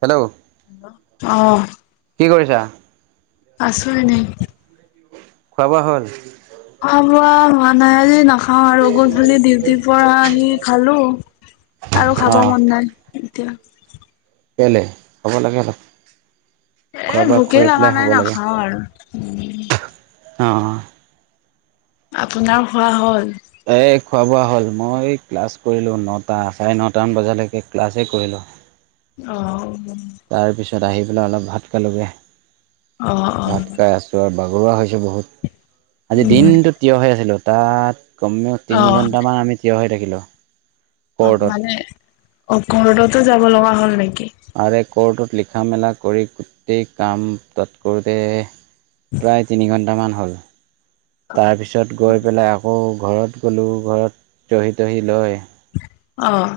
Hello অহ কি কৰিছা? আছোঁ এনয়ে খোৱা বোৱা হ'ল। খোৱা বোৱা হোৱা নাই আজি নাখ নাখাওঁ আৰু গধূলি ডিউটিৰ পৰা আহি খালোঁ আৰু খাব অঁ মন নাই। এতিয়া কেলে খাব লাগে আৰু এই ভোকে লগা নাই নাখাওঁ আৰু অ' অ' আপোনাৰ খোৱা হ'ল? এই খোৱা বোৱা হ'ল, মই ক্লাছ কৰিলোঁ নটা চাৰে নটামান বজালৈকে ক্লাছেই কৰিলোঁ। অহ' তাৰপিছত আহি পেলাই অলপ ভাত খালোগৈ। অ', অ', ভাত খাই আছোঁ আৰু ভা গৰুৱা হৈছোঁ বহুত, আজি উম, দিনটো থিয় হৈ আছিলোঁ তাত কমেও তিনি অ', ঘণ্টামান আমি থিয় হৈ থাকিলোঁ। অ' কৰ্টত মানে ক'টতো যাব লগা হ'ল নেকি? আৰে ক'ৰ্টত লিখা মেলা কৰি গোটেই কাম তৎ কৰোঁতে প্ৰায় তিনি ঘণ্টামান হ'ল, তাৰপিছত গৈ পেলাই আকৌ ঘৰত গ'লোঁ, ঘৰত চহি তহি লয় অহ'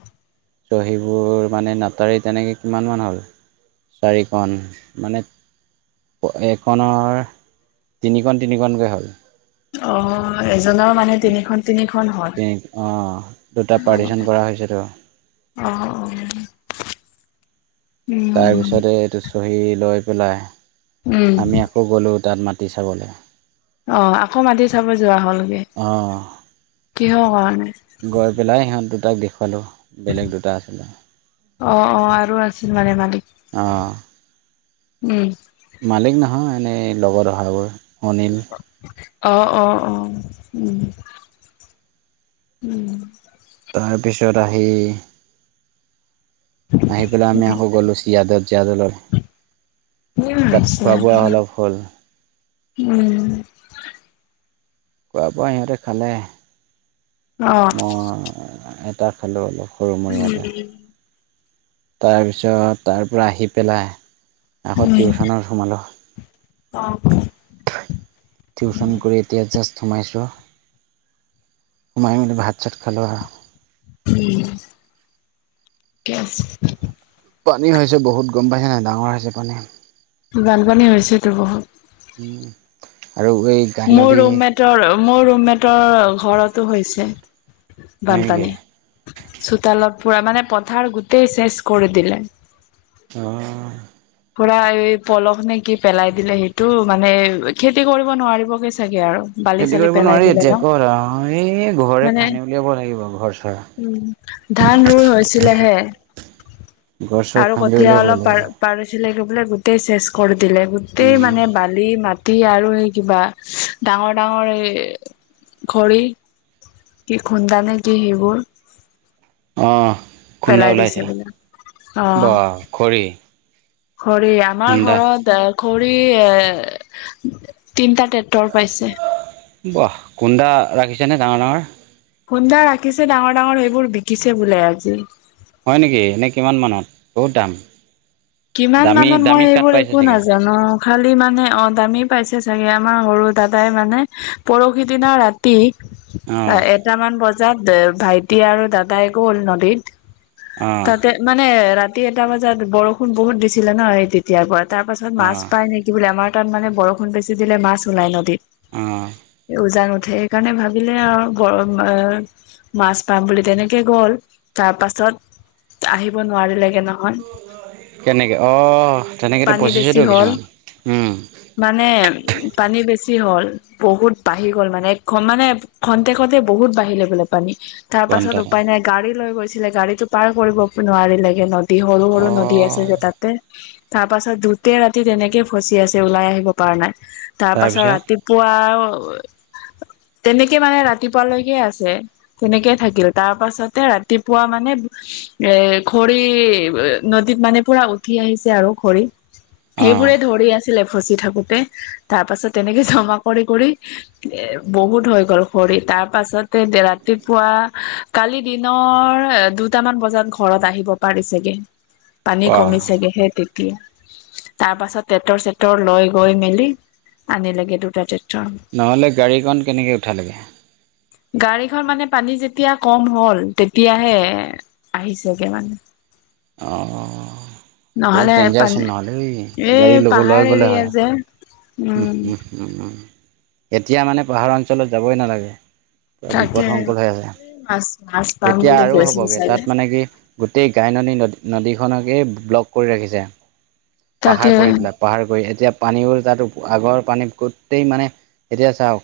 থিয়হি সেইবোৰ মানে নাটাৰী তেনেকে কিমান মান হ'ল চাৰিখন মানে এইখনৰ তিনিখন তিনিখন কৈ হ'ল। অ', এ দুজনৰ মানে তিনিখন তিনিখন হয়। তিনি অঁ দুটা অ', পাৰ্টিশ্যন কৰা হৈছেতো অ', তাৰ উম, পিছতে এইটো চহী লৈ পেলাই উম, আমি আকৌ গ'লো তাত মা মাটি চাবলে। অ' আকৌ মাতি চাব যোৱা হ'লগে। অঁ কিহৰ কাৰণে? তাইক দেখুৱালোঁ বেলেগ দুটা আছিলে। অহ অহ আৰু আছিল মানে মালিক। অহ। উম। মালিক নহয় এনেই লগৰ হৈ অনিল। অ অ অ উম উম। তাৰ পিছত আহি আহি পেলাই আমি আকৌ গলো চিয়াদত জিয়াদলৈ। উম তাত হৈছে খোৱা বোৱা অলপ হ'ল। উম। খোৱা বোৱা ইহঁতে খালে। অ মই এটা খালোঁ অলপ সৰু মোৰ ইয়াতে। তাৰপিছত তাৰ পৰা আহি পেলাই আকৌ উম টিউশচনত সোমালোঁ। অ। টিউশ্যন কৰি এতিয়া জাষ্ট সোমাইছোঁ। সোমাই বুলি ভাত চাট খালোঁ আৰু। উ ক্লাছ পানী হৈছে বহুত গম পাইছে নাই ডাঙৰ হৈছে পানী। বানপানী হৈছেতো বহুত। উম আৰু এই মোৰ গাইনদী ৰুমমেটৰ মোৰ ৰুমমেটৰ ঘৰতো হৈছে। হয় নেকি বানপানী চোতালত পুৰা মানে পথাৰ গোটেই চেচ কৰি দিলে। অহ। পুৰা এই পলস নে কি পেলাই দিলে সেইটো মানে খেতি কৰিব নোৱাৰিবগে চাগে আৰু। বালি খেতি চালি কৰিব পেলাই নোৱাৰি দিলে ন এতিয়া আক এই ঘৰে মানে কান্দি উলিয়াব লাগিব ঘৰ চৰ। উম ধান ৰুই হৈছিলেহে ঘৰ চৰ আৰু খান্দি কঠীয়া উলিয়াব অলপ পাৰ লাগিব পাৰিছিলে [unintelligible] বোলে গোতেই চেচ কৰি দিলে গোতেই উম, মানে বালি মাটি আৰু স কিবা [inaudible] ডাঙৰ ডাঙৰ এ ঘ়ী [inaudible] কি খুন্দা নে কি সেইবোৰ [unintelligible] অ', খুন্দা পেলাই দিছে ওলাইছে বোলে অ ব খৰি [inaudible] খৰি আমাৰ খুন্দা ঘৰত এ খৰি এ [inaudible] তিনিটা টেটৰ পাইছে [unintelligible] বাহ খুন্দা ৰাখিছেনে ডাঙৰ ডাঙৰ [unintelligible] সুন্ধা ৰাখিছে ডাঙৰ ডাঙৰ সেইবোৰ বিকিছে বোলে আজি [unintelligible] হয় নেকি এনেই কিমান মানত বহুত দাম [unintelligible] কিমান দামী মানত মই দামী কাঠ এইবোৰ পাইছে একো চাগে নাজানো [unintelligible] খালি মানে অ দামী পাইছে চাগে আমাৰ সৰু দাদাই মানে পৰহি দিনা ৰাতি [unintelligible] অ', এটামান বজাত ভাইটি আৰু দাদাই গ'ল নদীত [unintelligible] [unintelligible] অ', তাতে মানে ৰাতি এটা বজাত বৰষুণ বহুত দিছিলে ন এই তেতিয়াৰ গত [inaudible] তাৰ পাছত মাছ অ', পায় নে কি বুলি আমাৰ তাত মানে বৰষুণ বেছি দিলে মাছ ওলায় নদীত অ', [inaudible] উজান উঠে সেইকাৰণে ভাবিলে আৰু গৰম [inaudible] মাছ পাম বুলি তেনেকে গ'ল তাৰ পাছত আহিব নোৱাৰিলে [unintelligible] এ ন [inaudible] কেনেকৈ অঁ তেনেকেত পচিছতো হ'ল কিছুমান মানে [inaudible] পানী বেছি হ'ল বহুত বাঢ়ি গ'ল মানে মানে খন্তে খতে বহুত বাঢ়িলে [inaudible] লে পানী [inaudible] তাৰ পাছত ঘণ্টাত উপায় নাই গাড়ী লৈ গৈছিলে গাড়ীতটো পাৰ কৰিব নোৱাৰিলেগে নদী সৰু সৰু নদী [unintelligible] আছে অ', যে তাতে তাৰ পাছত দুট ৰাতি তেনেকে ফচি আছে ওলাই আহিব পৰা নাই [inaudible] তাৰপাছত, তাৰপিছত ৰাতিপুৱাও [inaudible] তেনেকে মানে, ৰাতিপুৱাালৈকে আছে, তেনেকে থাকিল তাৰ পাছতে ৰাতিপুৱা মানে এ খৰি নদ মানে পুৰা উঠি আহিছে। আৰু খৰি অ', সেইবোৰে ধৰি আছিলে। ফচি থাকোতে তাৰ পাছত তেনেকে জমা কৰি কৰি এ বহুত হৈ গ'ল খৰিত তাৰ পাছতে ৰাতিপুৱা কালি দিনৰ দুটামান বজাত ঘৰত আহিব। পাৰিছেগে পানী অ', কমিছেগে সেই তে তাৰ পাছত টেটৰ, চেটৰ লৈ-গৈ মেলি আনিলেগে দুটা টেট নহ'লে গাড়ীকখন কেনেকৈ উঠালেগে। গাড়ীখন মানে পানী যেতিয়া কম হ'ল তেতিয়াহে আহিছেগে মানে অ' বহুত নহলে পানী দেঞ্জাৰচন নহলে অই এই গাড়ী পাহাৰ ল-লৈ গ'লে এৰিয়া হয়। যে উম, উম' এতিয়া মানে পাহাৰ অঞ্চলত যাবই নালাগে। পৰা তাকে বিপদসংকুল হৈ আছে। মাছ মাছ পাম এতিয়া বুলি আৰু কৈছিল হ'বগে তাত চাগে। মানে কি গোটেই গাইননী নী নদী কেই ব্লক কৰি ৰাখিছে। পাহাৰ তাকে। পৰি পেলাই পাহাৰ কৰি এতিয়া পানীও তাত আগৰ পানীত গোটেই মানে এতিয়া চাওঁক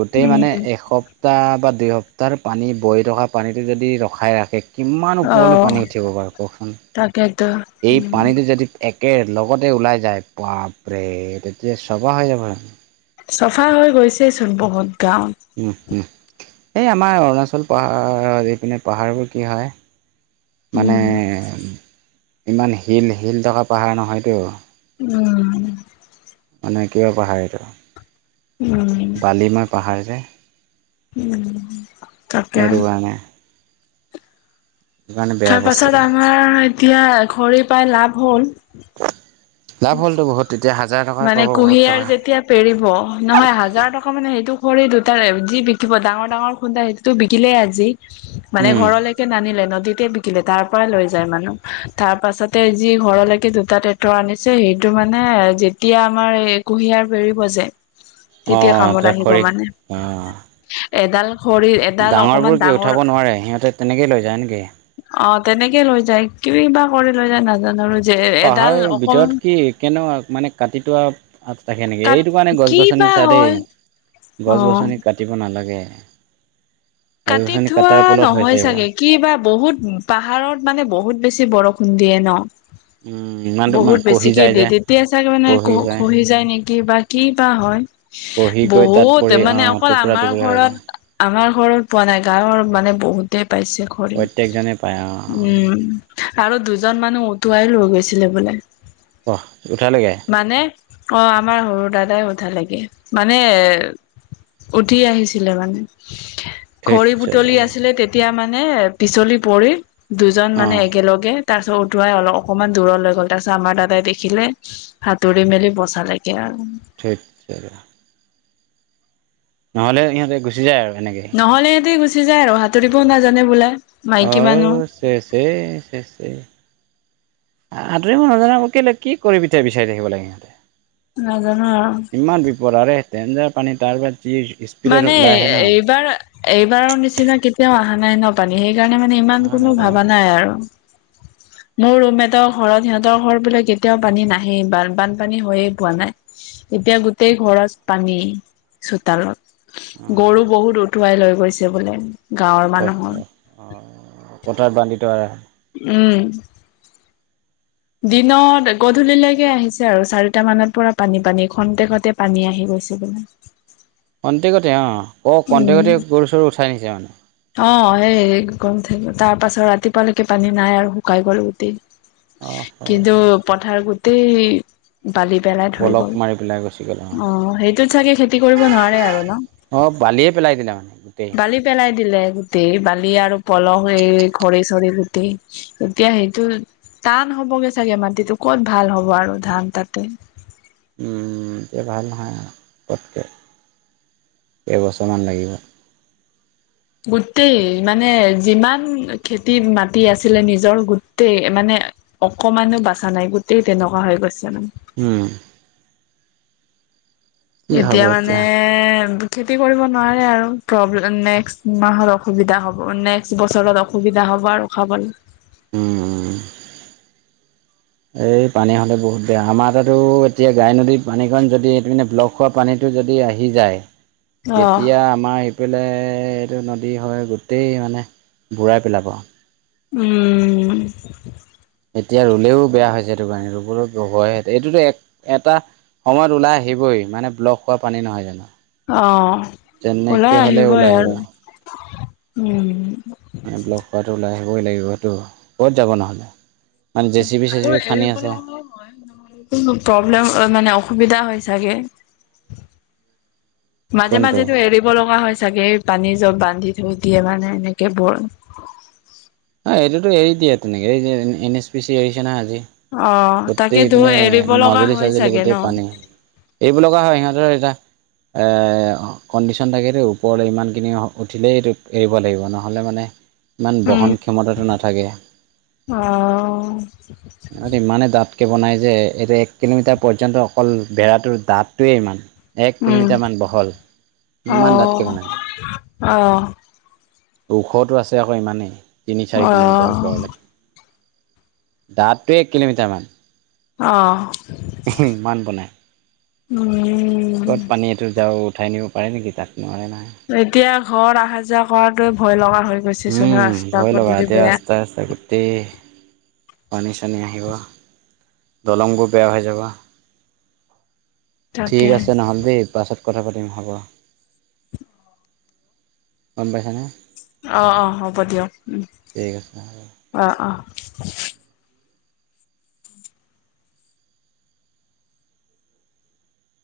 গোটেই মানে উম। এসপ্তাহ বা দুই সপ্তাহ পানী বই থকা পানীটো যদি ৰখাই ৰাখে কিমান ওপৰলৈ অ' পানী উঠিব বাৰু কওকচোন? তাকেতো এই উম, পানীটো যদি- একে লগতে ওলাই যায়, বাপৰে তেতিয়া চবা হৈ যাব। চফা হৈ গৈছেইচোন বহুত গাঁৱত উম উম এই আমাৰ অৰুণাচল পাহাৰত এইপিনে পাহাৰবোৰ কি হয় মানে উম। ইমান শিল শিল থকা পাহাৰ নহয়তো। উম'। মানে কিহৰ পাহাৰটো, উম, বালিময় পাহাৰ যে। উম'। তাকে। সেইটো কাৰণে। কাৰণে বেয়া তাৰ বস্তু পাছত আমাৰ এতিয়া ঘড়ী পাই লাভ হ'ল। লাভ হ'লটো বহুতে মানে কুঁহিয়াৰ যেতিয়া পেৰিব নহয়। হাজাৰ টকা মানে সেইটো খৰি দুটাৰ যি বিকিব ডাঙৰ ডাঙৰ খুন্দা সেইটোতো বিকিলেই আজি মানে ঘৰলৈকে নানিলে নদীতে। শিকিলে তাৰ পৰাই লৈ যায় মানুহ। তাৰ পাছতে যি ঘৰলৈকে জোতা, ট্ৰেক্টৰ আনিছে সেইটো মানে এ যেতিয়া আমাৰ এই কুঁহিয়াৰ পেৰিব যে তেতিয়া কামত অঁ আহিব খৰি মানে। অঁ এডাল খৰি এডাল অকমান ডাঙৰবোৰ কি ডাঙৰ উঠাব নোৱাৰে? সিহঁতে তেনেকেই লৈ যায় নেকি? অ' তেনেকে লৈ যায়। কিবা কৰি লৈ যায় নাজানো আৰু। যে এডাল পাহাৰৰ অকমান ভিতৰত কি? কেনেকুৱা মানে কাটিটো আৰু অ'' থাকে, নেকি কাত এইটো কাৰণে গছ- কি গছনি বা চা হয় দেই গছ অ গছনি কাটিব ন' ন লাগে। কাটি থোৱা নহয়, চাগে, কি বা বহুত পাহাৰত মানে বহুত বেছি বৰষুণ। খুন্দিয়ে ন'। উম, ইমান তোমাৰ বহুত কহি বেছিকে যায় যে দিয়ে, তেতিয়া চাগে মানে কহি যায়। খহি যায নেকি বা কি বা হয়। কহি গৈ তাত বহুত পৰি মানে, অ' অকল টুকুৰা আমাৰ টুকুৰা হৈ ঘৰত যায়। আমাৰ ঘৰত পোৱা নাই গাঁৱৰ মানে বহুতে পাইছে। খৰি প্ৰত্যেকজনে পায় অ' উম' আৰু দুজন মানুহ উটুৱাই লৈ গৈছিলে বোলে াহ। [unintelligible] মানে অ', আমাৰ ঘৰত। দাদাই উঠা লোগে মানে উঠি আহিছিলে মানে ধেইত খৰি চালা বুটলি আছিলে, তেতিয়া মানে পিছলি পৰি দুজন মানে অ' একেলগে তাৰপিছত উঠোৱাই অলপ অকণমান দূৰ লৈ গ'ল তাৰপিছত আমাৰ দাদাই দেখিলে সাতুৰি মেলি বচা লাগি ঠিক তে নহলে সিহঁতে গুচি যায় আৰু। এনেকেই নহলে ইিহঁতেই গুচি যায় আৰু সাঁতুৰিবও নাজানে বোলে। আ মাইকী মানুহ ছে ছে ছে ছে। আঁতৰিবই নাজানা আকৌ কেলে কি কৰি পিঠয়া বিচাৰি থাকিব লাগে। নাজানো আৰু ইমান বিপদ আৰ সেই ডেন্জাৰ পানী তাৰপাছ মানে এইবাৰ এইবাৰৰ নিচিনা কেতিয়াও অহা নাই ন পানী সেই সেইকাৰণে মানে ইমান হয় নাই কোনো এইটো ভবা নাই আৰু। [inaudible] মোৰ ৰুম এটৰ ঘৰত সিহঁতৰ ঘৰ বোলে কেতিয়াও পানী নাহেই বানপানী হৈয়ে পোৱা নাই। এতিয়া গোটেই ঘৰত পানী চোতালত গৰু অ' বহুত উঠুৱাই লৈ গৈছে বোলে। গাঁৱৰ অ, মানুহৰ অ, অ, পথত বান্ধি থোৱা নাই? উম। দিনত গধূলিলৈকে আহিছে আৰু চাৰিটা মানৰ প পানী পানী খন্তে খতে পানী আহিব [inaudible] কন্টেকতে অ ও কণ্টেকতে গৰু চৰু উঠাই নিছে অ। অ সেই গম থাক তাৰ পাছত ৰাতিপুৱালৈকে পানী নাই আৰু শুকাই গ'ল গোটেই। অ কিন্তু পথাৰ গোটেই বালি পেলাই থৈ পলক গ'ল মাৰি পেলাই গুচি গ'ল অ সেইটোত চাগে খেতি কৰিব নোৱাৰে আৰু ন? অ, বালিয়ে পেলাই দিলা মানে। গোটেই বালি পেলাই দিলে গোটেই বালি আৰু পলহ হৈ ঘৰি চৰি গোটেই এতিয়া সেইটো টান হ'বগে চাগে মাটিটো ক'ত ভাল হ'ব আৰু ধান তাতে উম যে ভাল নহয় পতকে এবছৰমান লাগিব। গোটেই মানে যিমান খেতি মাটি আছিলে নিজৰ গোটেই মানে অকমানো বাচা নাই গোতেই তেনেকুৱা হৈ গৈছে। মানে হম। এতিয়া মানে খেতি কৰিব নোৱাৰে আৰু প্ৰব্লেম নেক্সট মাহত অসুবিধা হ'ব নেক্সট বছৰত অসুবিধা হ'ব। খ'ব আৰু খাবলৈঁ উম। এই পানী হ'লে বহুত বেয়া আমাৰ তাতো এতিয়া গাই নদীৰ পানীখন যদি এইপিনে ব্লক হোৱা পানীতো যদি আহি যায় অ নদী হয় গোটেই মানে বুঢ়াই পেলাব উম। এতিয়া ৰুলেও বেয়া হৈছে সেইটো কাৰণে ৰুবলৈ হয় এইটোতো এক এটা সময়ত ওলাই আহিবই মানে ব্লক হোৱা পানী নহয় জানো যেনেকে হ'লেও ওলাই আহিব অ ব্লগ কৰাটো ওলাই আহিবই লাগিবতটো ক'ত যাব নহ'লে মানে জে চি বি চে আৰু চি বি খান্দি আছে [unintelligible] প্ৰবলেম আহ মানে অসুবিধা হয় চাগে মাজে কোনটো মাজেতো এৰিব লগা হৈ হৈছে চাগে পানী জব বান্ধি থৈ দিয়ে মানে এনেকে বৰ অ এইটোতো এৰি দিয়ে তেনেকৈ এই যে এন এছ পি চি এৰিছে না আজি অ তাকেতো গোটেইপিনে এৰিব লগা মাজুলী হয় চাজুলী চাগে ন গোটেই পানী এৰিব লগা হয় সিহঁতৰ এটা এ ও কণ্ডিশ্যন থাকেতো ওপৰলৈ ইমানখিনি উঠিলেইটো এৰিব লাগিব নহ'লে মানে ইমান উম বহন ক্ষমতাটো নাথাকে অ [unintelligible] তকে বনাই যে, এইটো এক কিলোমিটাৰ পৰ্যন্ত অকল, [unintelligible] দাঁতটোৱে ইমান। এক উম কিলোমিটাৰমান বহল অ ইমান ডাঠকে বনায়। অ'। ওখটো আছে আকৌ, ইমানে। তিনি-চাৰি অ কিলোমিটাৰ ওপৰলে। ডাঠটোৱে এক কিলোমিটাৰ মান। অ'। [unintelligible] ইমান বনাই। উম। ক'ত পানীয়েটো যাওঁ উঠাই নিব পাৰে নেকি তাক নোৱাৰে নহয়। ঘৰত অহা যোৱা কৰাটোৱে ভয় লগা হৈ গৈছে চোন উম, ৰাস্তা ভয় ল'গা পদূলি এতিয়া বেয়া ৰাস্তা তাস্তা গোটেই পানী চানী আহিব দলংবোৰ বেয়া হৈ যাব। ঠিক তাকে আছে নহ'লে দেই পাছত কথা পাতিম হ'ব। [inaudible] গম পাইছানে। অ'- অ' হ'ব দিয়ক উম, ঠিক আছে হ'ব অ'- অ'।